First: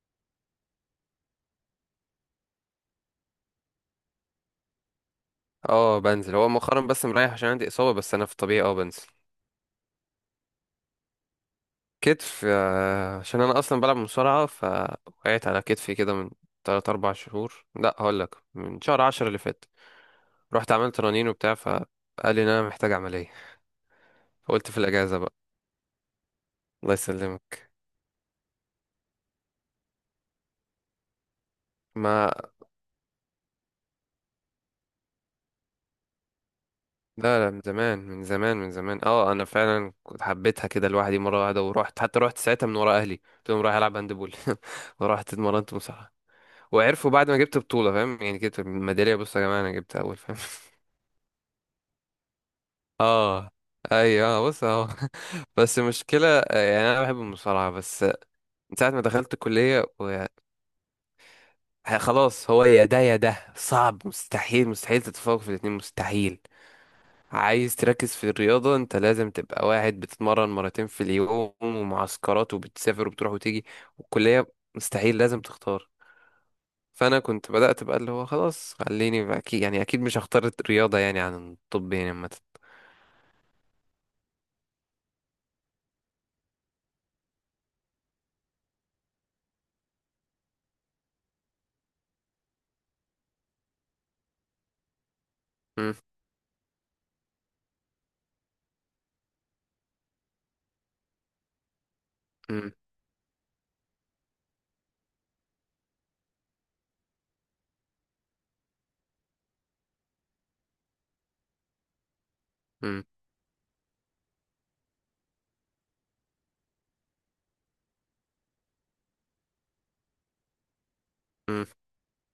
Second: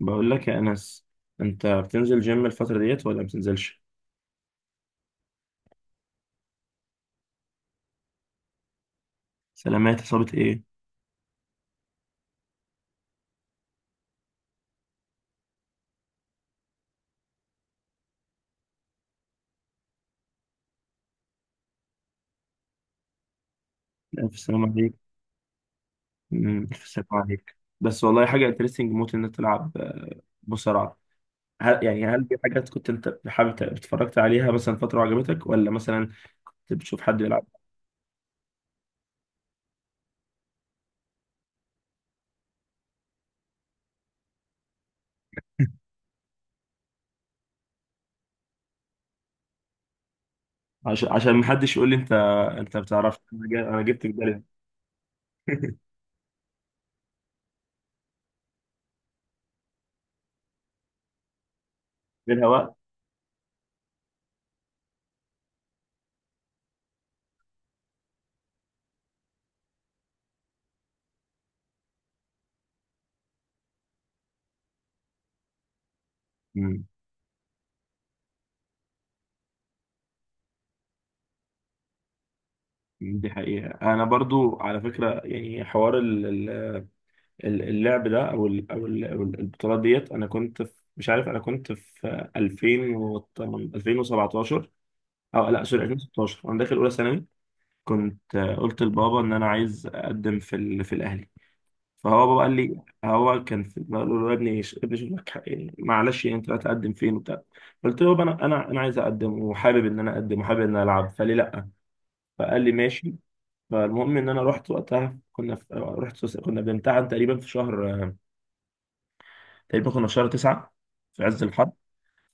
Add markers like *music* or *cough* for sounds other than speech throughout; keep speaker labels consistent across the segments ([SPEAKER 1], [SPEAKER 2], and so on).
[SPEAKER 1] بقول لك يا أنس، أنت بتنزل جيم الفترة ديت ولا بتنزلش؟
[SPEAKER 2] اه بنزل، هو مؤخرا بس مريح عشان عندي اصابه. بس انا في الطبيعي بنزل.
[SPEAKER 1] سلامات، إصابة إيه؟
[SPEAKER 2] كتف، عشان انا اصلا بلعب مصارعه فوقعت على كتفي كده من 3 4 شهور. لا، هقول لك من شهر 10 اللي فات. رحت عملت رنين وبتاع، فقال لي ان انا محتاج عمليه.
[SPEAKER 1] ألف سلامة
[SPEAKER 2] فقلت في
[SPEAKER 1] عليك.
[SPEAKER 2] الاجازه بقى.
[SPEAKER 1] ألف
[SPEAKER 2] الله
[SPEAKER 1] سلامة عليك،
[SPEAKER 2] يسلمك.
[SPEAKER 1] بس والله حاجة انترستنج موت إنك تلعب مصارعة. هل يعني هل
[SPEAKER 2] ما
[SPEAKER 1] دي حاجات كنت أنت حابب اتفرجت عليها مثلا فترة وعجبتك، ولا مثلا أنت بتشوف حد
[SPEAKER 2] لا
[SPEAKER 1] يلعب؟
[SPEAKER 2] لا، من زمان من زمان من زمان. اه، انا فعلا كنت حبيتها كده لوحدي مره واحده ورحت، حتى رحت ساعتها من ورا اهلي قلت لهم رايح العب هاندبول. *laughs* ورحت اتمرنت مصارعه، وعرفوا بعد ما جبت بطولة، فاهم؟ يعني جبت ميدالية. بص يا جماعة، أنا جبت أول، فاهم؟
[SPEAKER 1] عشان محدش يقول لي أنت، أنت بتعرفش أنا
[SPEAKER 2] اه،
[SPEAKER 1] أنا جبت في
[SPEAKER 2] ايوه،
[SPEAKER 1] بالي.
[SPEAKER 2] آه، بص اهو. *laughs* بس
[SPEAKER 1] *laughs*
[SPEAKER 2] المشكلة، يعني أنا بحب المصارعة بس. من ساعة ما دخلت الكلية
[SPEAKER 1] منها
[SPEAKER 2] خلاص، هو
[SPEAKER 1] وقت.
[SPEAKER 2] يا ده يا ده. صعب، مستحيل مستحيل تتفوق في الاتنين، مستحيل. عايز تركز في الرياضة انت لازم تبقى واحد بتتمرن مرتين في اليوم، ومعسكرات، وبتسافر وبتروح وتيجي والكلية. مستحيل، لازم تختار.
[SPEAKER 1] أمم،
[SPEAKER 2] فانا كنت بدات بقى اللي هو خلاص خليني، اكيد يعني اكيد مش هختار الرياضه يعني عن الطب، يعني عامه.
[SPEAKER 1] *laughs* دي حقيقة. أنا برضو على فكرة يعني حوار اللعب ده او ال- او ال- أو ال- البطولات ديت، انا كنت في مش عارف، انا كنت في 2000 و 2017، او لا سوري،
[SPEAKER 2] مم.
[SPEAKER 1] 2016، وانا داخل اولى ثانوي. كنت قلت لبابا ان انا عايز اقدم في الاهلي. فهو بابا قال
[SPEAKER 2] مم.
[SPEAKER 1] لي، هو كان في بقول له يا ابني ابني شوف لك حق، يعني معلش يعني انت هتقدم فين وبتاع. قلت له يابا انا عايز اقدم وحابب ان انا اقدم وحابب ان انا العب، فليه لا؟ فقال لي
[SPEAKER 2] مم.
[SPEAKER 1] ماشي. فالمهم ان انا رحت رحت كنا بنمتحن تقريبا في شهر، تقريبا كنا في شهر تسعة، في عز
[SPEAKER 2] مم.
[SPEAKER 1] الحر.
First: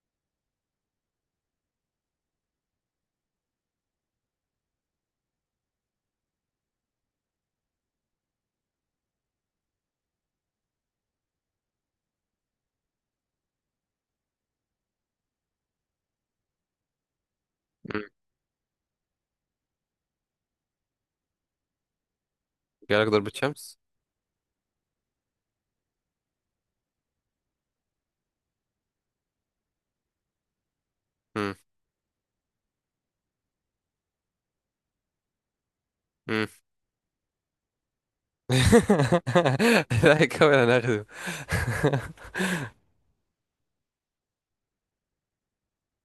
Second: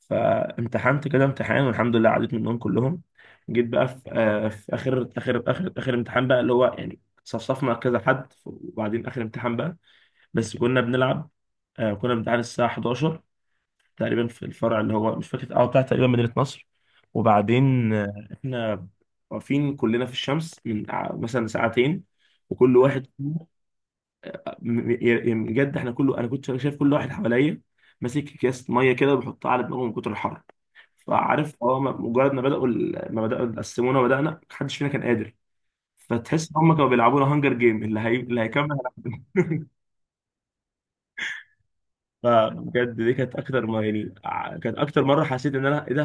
[SPEAKER 1] فامتحنت كده امتحان، والحمد لله عديت منهم كلهم. جيت بقى في، في آخر امتحان بقى، اللي هو يعني صفصفنا كذا حد، وبعدين آخر امتحان بقى. بس كنا بنلعب. آه كنا بنتعاد الساعة 11 تقريبا في الفرع اللي هو مش فاكر اه بتاع، تقريبا مدينة نصر. وبعدين
[SPEAKER 2] مم.
[SPEAKER 1] احنا واقفين كلنا في الشمس من مثلا ساعتين، وكل واحد
[SPEAKER 2] جالك ضربة شمس.
[SPEAKER 1] م- يعني بجد احنا كله، انا كنت شايف كل واحد حواليا ماسك اكياس ميه كده وبيحطها على دماغه من كتر الحر. فعارف
[SPEAKER 2] مم.
[SPEAKER 1] اه مجرد ما بداوا قسمونا وبدانا، محدش فينا كان قادر.
[SPEAKER 2] مم.
[SPEAKER 1] فتحس ان هم كانوا بيلعبونا هانجر جيم، اللي هيكمل.
[SPEAKER 2] *laughs* لا، يكمل انا هاخده. *laughs*
[SPEAKER 1] فبجد دي كانت اكتر ما يعني، كانت اكتر مره حسيت ان انا ايه ده،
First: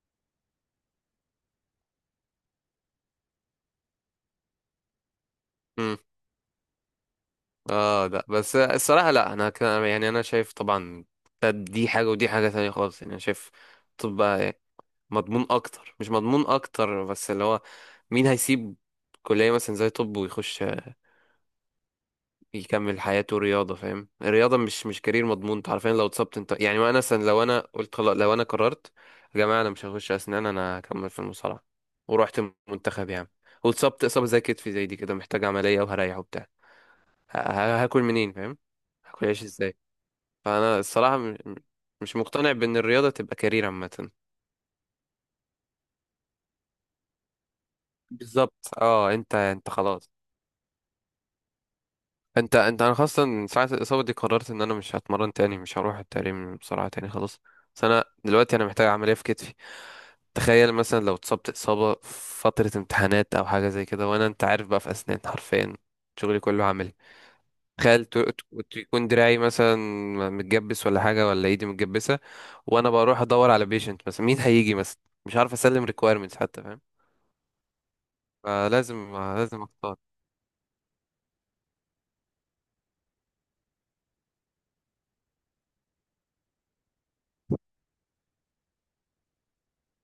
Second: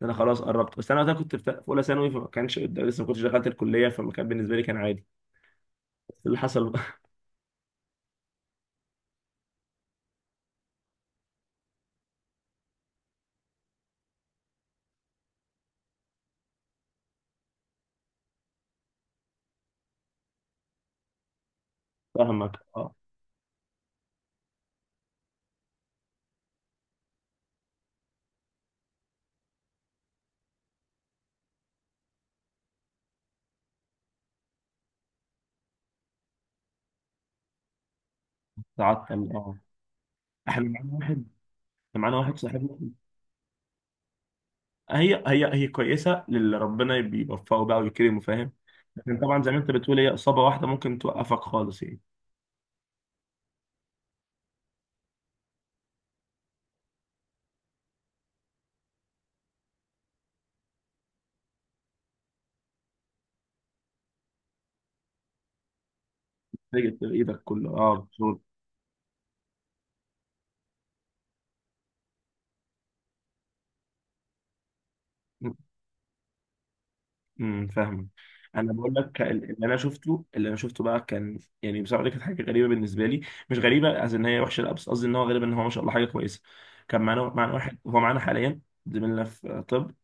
[SPEAKER 1] ده انا خلاص قربت. بس انا وقتها كنت في اولى ثانوي، فما كانش لسه ما كنتش دخلت الكليه، فما كان بالنسبه لي، كان عادي.
[SPEAKER 2] مم.
[SPEAKER 1] بس اللي حصل *laughs*
[SPEAKER 2] اه لا، بس الصراحه لا، انا كان يعني انا شايف طبعا دي حاجه ودي حاجه تانية خالص. يعني انا شايف الطب بقى مضمون اكتر، مش مضمون اكتر بس اللي هو مين هيسيب كليه مثلا زي طب ويخش
[SPEAKER 1] فاهمك اه.
[SPEAKER 2] يكمل حياته رياضة؟ فاهم؟ الرياضة مش كارير مضمون. انت عارفين لو اتصبت انت يعني، وانا مثلا لو انا قلت خلاص، لو انا قررت يا جماعة انا مش هخش اسنان، انا هكمل في المصارعة ورحت المنتخب يعني، واتصبت اصابة زي كتفي زي دي كده، محتاج عملية وهريح وبتاع، هاكل منين؟ فاهم؟ هاكل
[SPEAKER 1] تعطل
[SPEAKER 2] عيش
[SPEAKER 1] اه.
[SPEAKER 2] ازاي؟
[SPEAKER 1] احنا
[SPEAKER 2] فانا
[SPEAKER 1] معانا واحد
[SPEAKER 2] الصراحة
[SPEAKER 1] احنا
[SPEAKER 2] مش
[SPEAKER 1] معانا واحد
[SPEAKER 2] مقتنع بان
[SPEAKER 1] صاحبنا.
[SPEAKER 2] الرياضة تبقى كارير عامة.
[SPEAKER 1] هي كويسه للي ربنا بيوفقه بقى ويكرمه، فاهم.
[SPEAKER 2] بالظبط. اه،
[SPEAKER 1] لكن
[SPEAKER 2] انت
[SPEAKER 1] طبعا زي ما انت
[SPEAKER 2] انت
[SPEAKER 1] بتقول،
[SPEAKER 2] خلاص.
[SPEAKER 1] هي اصابه واحده ممكن توقفك خالص يعني.
[SPEAKER 2] انت انا خاصة من ساعة الإصابة دي قررت ان انا مش هتمرن تاني، مش هروح التمرين بسرعة تاني، خلاص. بس انا دلوقتي انا محتاج عملية في كتفي. تخيل مثلا لو اتصبت إصابة في فترة امتحانات او حاجة زي كده، وانا انت عارف بقى في اسنان حرفيا شغلي كله
[SPEAKER 1] تيجي
[SPEAKER 2] عملي.
[SPEAKER 1] في ايدك كله اه
[SPEAKER 2] تخيل
[SPEAKER 1] بطول.
[SPEAKER 2] يكون دراعي مثلا متجبس ولا حاجة، ولا ايدي متجبسة، وانا بروح ادور على بيشنت مثلا، مين هيجي مثلا، مش عارف اسلم ريكويرمنتس حتى، فاهم؟
[SPEAKER 1] فاهم. انا بقول
[SPEAKER 2] فلازم،
[SPEAKER 1] لك
[SPEAKER 2] لازم
[SPEAKER 1] اللي انا
[SPEAKER 2] اختار.
[SPEAKER 1] شفته، بقى كان يعني بصراحه، دي كانت حاجه غريبه بالنسبه لي. مش غريبه قصدي ان هي وحشه لا، بس قصدي ان هو غريب ان هو، ما شاء الله، حاجه كويسه. كان معانا واحد، هو معانا حاليا، زميلنا في طب.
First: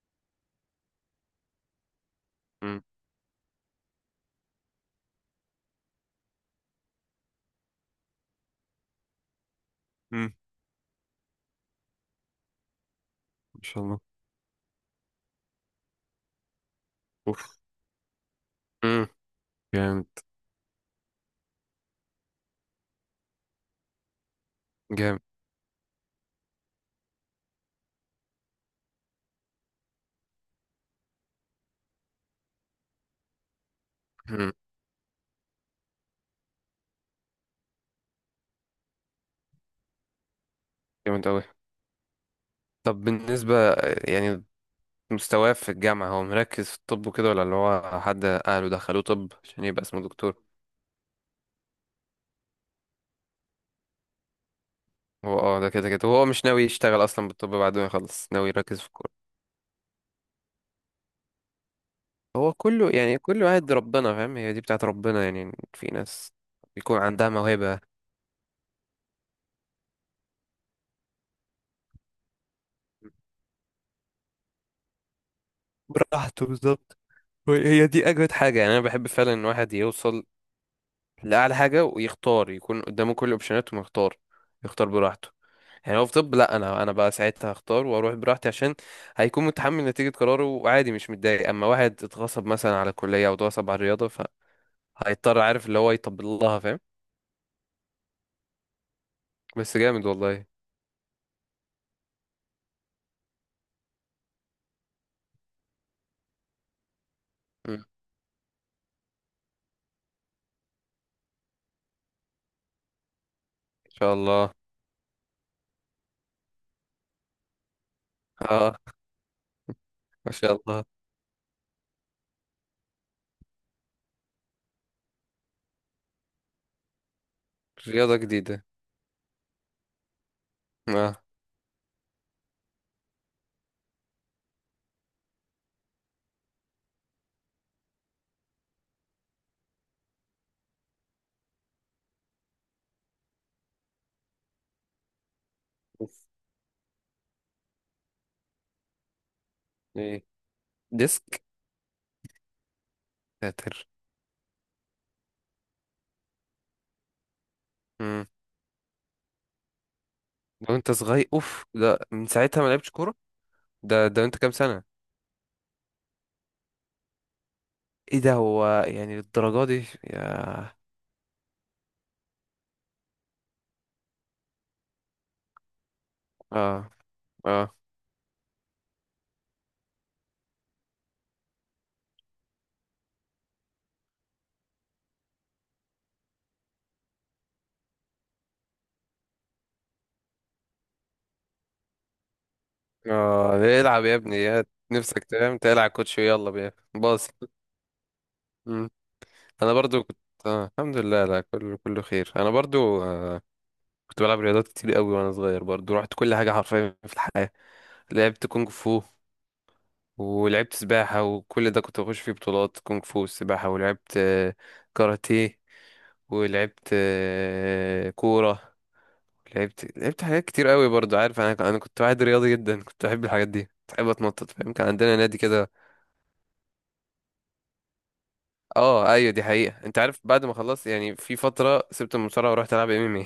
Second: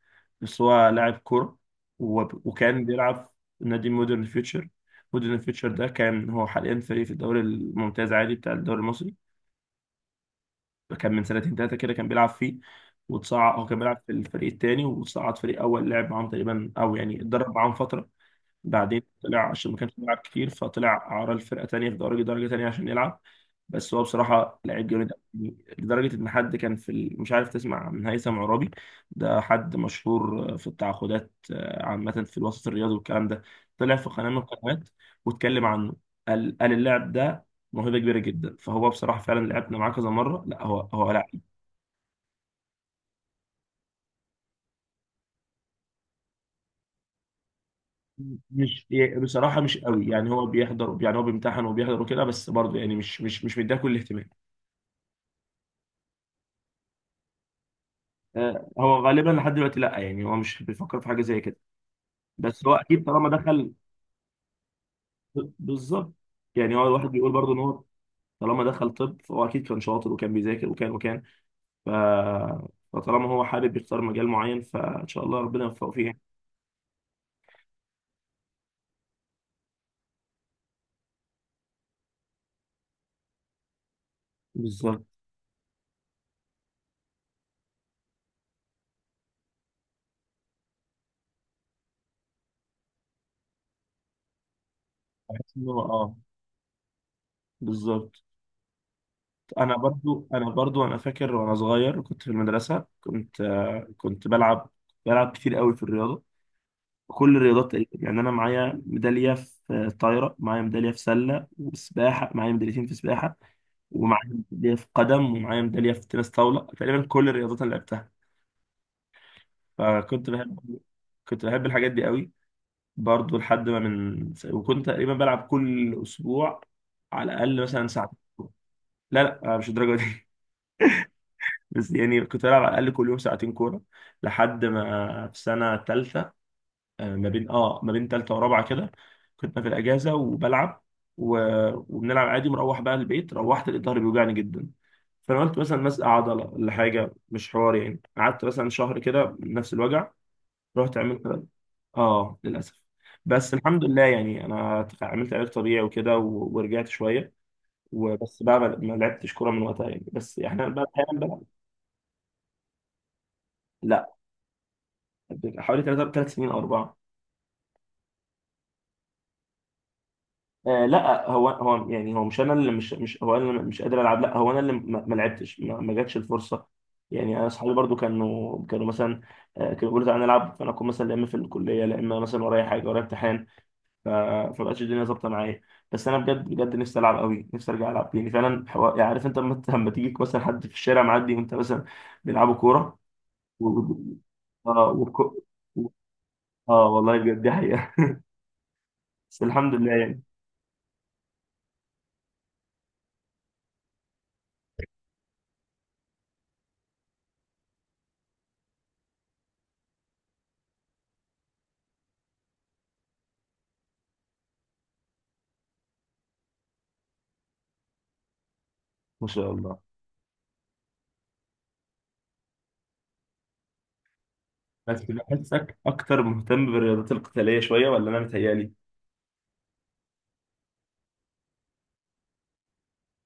[SPEAKER 1] بس هو لاعب كوره،
[SPEAKER 2] امم،
[SPEAKER 1] وكان بيلعب في نادي مودرن فيوتشر. مودرن فيوتشر ده كان، هو حاليا فريق في الدوري الممتاز عادي، بتاع الدوري المصري. كان من سنتين ثلاثه كده كان بيلعب فيه. وتصعد،
[SPEAKER 2] ان
[SPEAKER 1] هو كان
[SPEAKER 2] شاء الله.
[SPEAKER 1] بيلعب في الفريق الثاني، وتصعد فريق اول، لعب معاهم تقريبا او يعني اتدرب
[SPEAKER 2] اوف.
[SPEAKER 1] معاهم فتره. بعدين
[SPEAKER 2] امم.
[SPEAKER 1] طلع عشان ما كانش
[SPEAKER 2] جامد.
[SPEAKER 1] بيلعب كتير، فطلع عرى الفرقة تانية في درجة تانية عشان يلعب. بس هو بصراحة لعيب جامد أوي. لدرجة إن حد كان مش عارف تسمع من هيثم عرابي؟ ده حد مشهور في التعاقدات عامة في الوسط الرياضي والكلام ده. طلع في قناة من
[SPEAKER 2] جامد.
[SPEAKER 1] القنوات واتكلم عنه. قال اللاعب ده موهبة كبيرة جدا. فهو بصراحة فعلا لعبنا معاه كذا مرة، لا هو هو لا.
[SPEAKER 2] جامد أوي. طب بالنسبة يعني مستواه في الجامعة، هو مركز في الطب وكده ولا اللي هو حد أهله
[SPEAKER 1] مش،
[SPEAKER 2] دخلوه طب
[SPEAKER 1] بصراحة
[SPEAKER 2] عشان
[SPEAKER 1] مش
[SPEAKER 2] يبقى اسمه
[SPEAKER 1] قوي يعني.
[SPEAKER 2] دكتور؟
[SPEAKER 1] هو بيحضر يعني، هو بيمتحن وبيحضر وكده، بس برضه يعني مش مديها كل الاهتمام.
[SPEAKER 2] هو ده كده كده هو مش ناوي يشتغل أصلا بالطب بعد ما يخلص، ناوي يركز في
[SPEAKER 1] هو
[SPEAKER 2] الكورة.
[SPEAKER 1] غالبا لحد دلوقتي لا، يعني هو مش بيفكر في حاجه زي كده.
[SPEAKER 2] هو
[SPEAKER 1] بس هو
[SPEAKER 2] كله
[SPEAKER 1] اكيد
[SPEAKER 2] يعني
[SPEAKER 1] طالما
[SPEAKER 2] كله قاعد
[SPEAKER 1] دخل.
[SPEAKER 2] ربنا، فاهم؟ هي دي بتاعت ربنا يعني، في
[SPEAKER 1] بالظبط.
[SPEAKER 2] ناس
[SPEAKER 1] يعني هو
[SPEAKER 2] بيكون
[SPEAKER 1] الواحد
[SPEAKER 2] عندها
[SPEAKER 1] بيقول برضه ان
[SPEAKER 2] موهبة.
[SPEAKER 1] هو، طالما دخل طب فهو اكيد كان شاطر، وكان بيذاكر وكان وكان. ف... فطالما هو حابب يختار مجال معين، فان شاء الله ربنا يوفقه فيه يعني.
[SPEAKER 2] براحته، بالظبط. هي دي أجمد حاجة، يعني أنا بحب فعلا إن واحد يوصل لأعلى حاجة ويختار، يكون قدامه كل الأوبشنات وما يختار، يختار
[SPEAKER 1] بالظبط.
[SPEAKER 2] براحته. يعني هو في طب، لا انا انا بقى ساعتها هختار واروح براحتي، عشان هيكون متحمل نتيجة قراره وعادي مش متضايق. اما واحد اتغصب مثلا على الكلية او اتغصب على الرياضة فهيضطر،
[SPEAKER 1] بحس
[SPEAKER 2] عارف
[SPEAKER 1] ان
[SPEAKER 2] اللي
[SPEAKER 1] هو
[SPEAKER 2] هو،
[SPEAKER 1] اه،
[SPEAKER 2] يطبل لها، فاهم؟
[SPEAKER 1] بالظبط. انا
[SPEAKER 2] بس جامد
[SPEAKER 1] برضو،
[SPEAKER 2] والله.
[SPEAKER 1] انا فاكر وانا صغير كنت في المدرسه، كنت كنت بلعب، بلعب كتير قوي في الرياضه. كل الرياضات
[SPEAKER 2] مم.
[SPEAKER 1] تقريبا يعني، انا معايا ميداليه في طايره، معايا ميداليه في سله وسباحه، معايا ميداليتين في سباحه،
[SPEAKER 2] ان شاء
[SPEAKER 1] ومعايا
[SPEAKER 2] الله.
[SPEAKER 1] ميداليه في قدم، ومعايا ميداليه في تنس طاوله، تقريبا كل الرياضات اللي لعبتها.
[SPEAKER 2] اه.
[SPEAKER 1] فكنت
[SPEAKER 2] ما شاء
[SPEAKER 1] بحب،
[SPEAKER 2] الله.
[SPEAKER 1] كنت بحب الحاجات دي قوي. برضو لحد ما من، وكنت تقريبا بلعب كل اسبوع على الاقل مثلا
[SPEAKER 2] رياضة
[SPEAKER 1] ساعتين.
[SPEAKER 2] جديدة.
[SPEAKER 1] لا لا مش الدرجه دي.
[SPEAKER 2] اه.
[SPEAKER 1] *laughs* بس يعني كنت بلعب على الاقل كل يوم ساعتين كوره. لحد ما في سنه ثالثه، ما بين اه ما بين تالتة ورابعة كده، كنت في الأجازة وبلعب و... وبنلعب عادي، مروح بقى البيت، روحت لقيت ظهري بيوجعني جدا. فأنا قلت مثلا مزق
[SPEAKER 2] اوف.
[SPEAKER 1] عضلة ولا حاجة، مش حوار يعني. قعدت مثلا شهر كده نفس الوجع.
[SPEAKER 2] ايه.
[SPEAKER 1] رحت
[SPEAKER 2] ديسك.
[SPEAKER 1] عملت، اه للأسف. بس
[SPEAKER 2] ساتر.
[SPEAKER 1] الحمد لله يعني، أنا عملت علاج طبيعي وكده ورجعت شوية.
[SPEAKER 2] مم.
[SPEAKER 1] وبس بقى، ما لعبتش كورة من وقتها يعني، بس احنا
[SPEAKER 2] لو
[SPEAKER 1] بقى
[SPEAKER 2] انت
[SPEAKER 1] احيانا
[SPEAKER 2] صغير.
[SPEAKER 1] بلعب.
[SPEAKER 2] اوف، ده من ساعتها ما لعبتش كورة؟ ده
[SPEAKER 1] لا،
[SPEAKER 2] ده انت كام سنة؟
[SPEAKER 1] حوالي ثلاث سنين او اربعه.
[SPEAKER 2] ايه ده، هو يعني للدرجة دي يا...؟
[SPEAKER 1] آه لا هو هو يعني، هو مش انا اللي مش، مش هو انا اللي مش قادر العب، لا هو انا اللي ما لعبتش، ما جاتش الفرصه.
[SPEAKER 2] اه.
[SPEAKER 1] يعني انا اصحابي
[SPEAKER 2] اه.
[SPEAKER 1] برضو كانوا مثلا كانوا بيقولوا تعالى نلعب، فانا اكون مثلا لا اما في الكليه، لا اما مثلا ورايا حاجه، ورايا امتحان. ف- فمبقتش الدنيا ظابطه معايا. بس انا بجد بجد نفسي العب قوي، نفسي ارجع العب، يعني فعلا يعني عارف انت لما تيجيك مثلا حد في الشارع معدي، وانت مثلا بيلعبوا كوره
[SPEAKER 2] اه.
[SPEAKER 1] و... و-
[SPEAKER 2] العب يا ابني، يا
[SPEAKER 1] اه
[SPEAKER 2] نفسك تنام تلعب، كوتش يلا بيا
[SPEAKER 1] اه والله
[SPEAKER 2] باص.
[SPEAKER 1] بجد دي حقيقه.
[SPEAKER 2] مم.
[SPEAKER 1] *laughs* بس
[SPEAKER 2] انا
[SPEAKER 1] الحمد لله
[SPEAKER 2] برضو كنت
[SPEAKER 1] يعني.
[SPEAKER 2] آه. الحمد لله، لا كله كله خير. انا برضو. كنت بلعب رياضات كتير قوي وانا صغير برضو، رحت كل حاجه حرفيا في الحياه. لعبت كونغ فو، ولعبت سباحه، وكل ده كنت بخش فيه بطولات كونغ فو والسباحه. ولعبت كاراتيه، ولعبت كوره.
[SPEAKER 1] ما شاء الله.
[SPEAKER 2] لعبت لعبت حاجات كتير قوي برضو. عارف، انا انا كنت واحد رياضي جدا، كنت بحب الحاجات دي، كنت بحب اتنطط، فاهم؟ كان
[SPEAKER 1] بس
[SPEAKER 2] عندنا نادي كده.
[SPEAKER 1] بحسك اكتر مهتم بالرياضات القتاليه شويه، ولا انا متهيالي؟
[SPEAKER 2] اه، ايوه، دي حقيقة. انت عارف بعد ما خلصت يعني، في فترة سبت المصارعة ورحت العب ام ام.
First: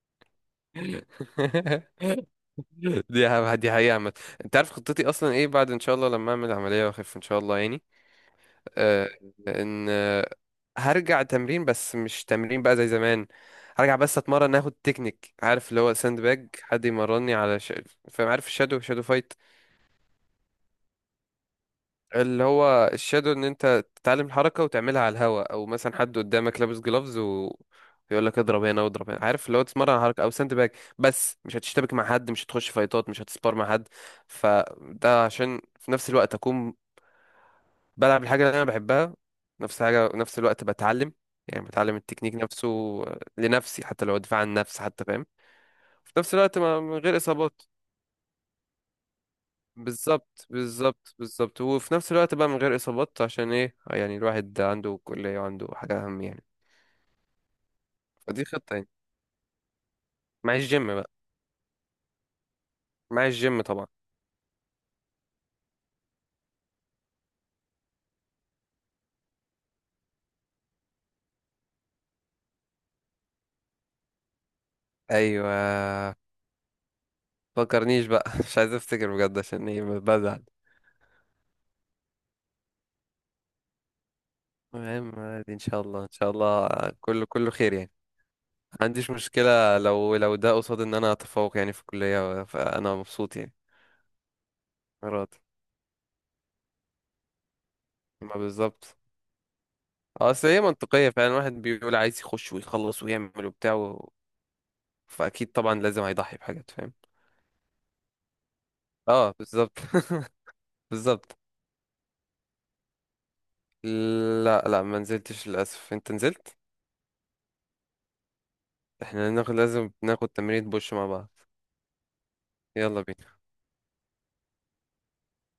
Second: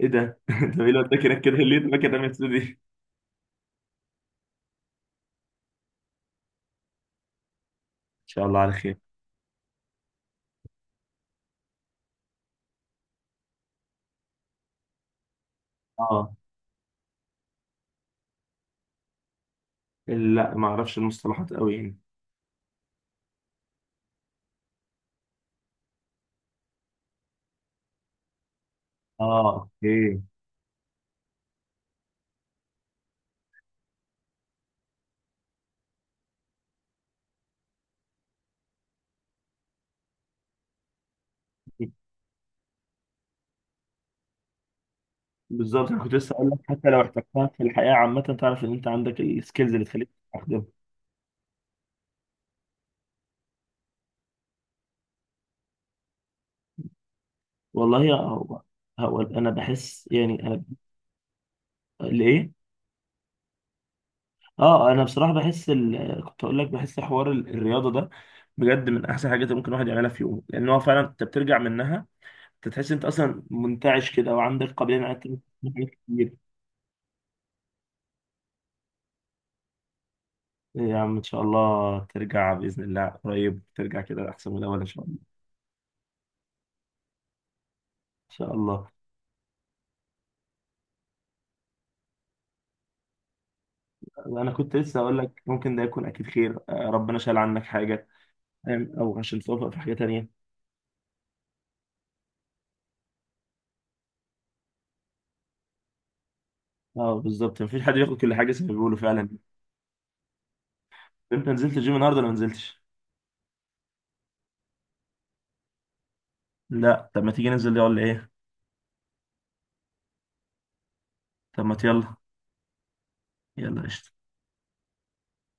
[SPEAKER 1] ايه ده *laughs* طب ايه
[SPEAKER 2] ايه؟
[SPEAKER 1] اللي وداك هناك كده؟ ليه وداك رمية دي؟
[SPEAKER 2] *laughs*
[SPEAKER 1] ان
[SPEAKER 2] دي حقيقة عامة. انت عارف خطتي اصلا ايه بعد ان شاء الله لما اعمل عملية واخف ان شاء الله يعني.
[SPEAKER 1] شاء الله على خير.
[SPEAKER 2] آه. ان آه، هرجع تمرين، بس مش تمرين بقى زي زمان. هرجع بس اتمرن، اخد تكنيك، عارف اللي هو ساند
[SPEAKER 1] اه
[SPEAKER 2] باج، حد يمرني على فاهم؟ عارف الشادو، شادو فايت؟
[SPEAKER 1] لا ما اعرفش المصطلحات قوي يعني.
[SPEAKER 2] اللي هو الشادو ان انت تتعلم الحركه وتعملها على الهوا، او مثلا حد قدامك لابس جلافز و يقول لك اضرب هنا واضرب هنا، عارف
[SPEAKER 1] اه
[SPEAKER 2] اللي هو تتمرن على
[SPEAKER 1] اوكي.
[SPEAKER 2] حركه، او ساند باك، بس مش هتشتبك مع حد، مش هتخش فايتات، مش هتسبار مع حد. فده عشان في نفس الوقت اكون بلعب الحاجه اللي انا بحبها، نفس حاجه نفس الوقت بتعلم، يعني بتعلم التكنيك نفسه لنفسي، حتى لو دفاع عن النفس حتى، فاهم؟
[SPEAKER 1] بالظبط، انا
[SPEAKER 2] في
[SPEAKER 1] كنت لسه
[SPEAKER 2] نفس
[SPEAKER 1] اقول لك
[SPEAKER 2] الوقت ما،
[SPEAKER 1] حتى
[SPEAKER 2] من
[SPEAKER 1] لو
[SPEAKER 2] غير
[SPEAKER 1] احتجتها في
[SPEAKER 2] اصابات.
[SPEAKER 1] الحياه عامه، تعرف ان انت عندك السكيلز اللي تخليك
[SPEAKER 2] بالظبط
[SPEAKER 1] تستخدمها.
[SPEAKER 2] بالظبط بالظبط. وفي نفس الوقت بقى من غير اصابات، عشان ايه يعني؟ الواحد عنده كلية وعنده حاجة اهم يعني.
[SPEAKER 1] والله يا
[SPEAKER 2] فدي
[SPEAKER 1] هو،
[SPEAKER 2] خطة يعني.
[SPEAKER 1] هو انا بحس يعني
[SPEAKER 2] مع
[SPEAKER 1] انا،
[SPEAKER 2] الجيم بقى.
[SPEAKER 1] ليه؟
[SPEAKER 2] مع الجيم طبعا.
[SPEAKER 1] اه انا بصراحه بحس كنت اقول لك بحس حوار الرياضه ده بجد من احسن حاجات اللي ممكن الواحد يعملها في يومه. لان هو فعلا انت بترجع منها، انت تحس انت اصلا منتعش كده، وعندك قابليه انك تعمل حاجات
[SPEAKER 2] ايوه.
[SPEAKER 1] كتير.
[SPEAKER 2] فكرنيش بقى. *laughs* مش عايز افتكر بجد، عشان ايه، بزعل.
[SPEAKER 1] إيه يا عم، ان شاء الله ترجع باذن الله قريب، ترجع كده احسن من الاول ان شاء
[SPEAKER 2] المهم
[SPEAKER 1] الله.
[SPEAKER 2] عادي، ان شاء الله، ان شاء الله. كله كله خير يعني.
[SPEAKER 1] ان شاء
[SPEAKER 2] ما
[SPEAKER 1] الله.
[SPEAKER 2] عنديش مشكلة لو ده قصاد ان انا اتفوق يعني في الكلية، فانا مبسوط يعني،
[SPEAKER 1] انا كنت لسه اقول
[SPEAKER 2] راضي.
[SPEAKER 1] لك، ممكن ده يكون اكيد خير، ربنا شال عنك حاجه،
[SPEAKER 2] ما بالظبط.
[SPEAKER 1] او عشان توفق في حاجه تانية.
[SPEAKER 2] اه، اصل هي منطقية فعلا. الواحد بيقول عايز يخش ويخلص ويعمل وبتاع، فاكيد طبعا لازم هيضحي بحاجات، فاهم؟
[SPEAKER 1] اه بالظبط، مفيش حد بياخد كل حاجه زي ما بيقولوا فعلا.
[SPEAKER 2] اه، بالظبط. *laughs* بالظبط.
[SPEAKER 1] انت نزلت الجيم النهارده ولا ما نزلتش؟
[SPEAKER 2] لا لا، ما نزلتش للاسف. انت نزلت؟
[SPEAKER 1] لا طب ما تيجي ننزل، يلا ايه.
[SPEAKER 2] احنا ناخد، لازم ناخد تمرين بوش مع بعض.
[SPEAKER 1] طب ما يلا،
[SPEAKER 2] يلا بينا.
[SPEAKER 1] يلا قشطه.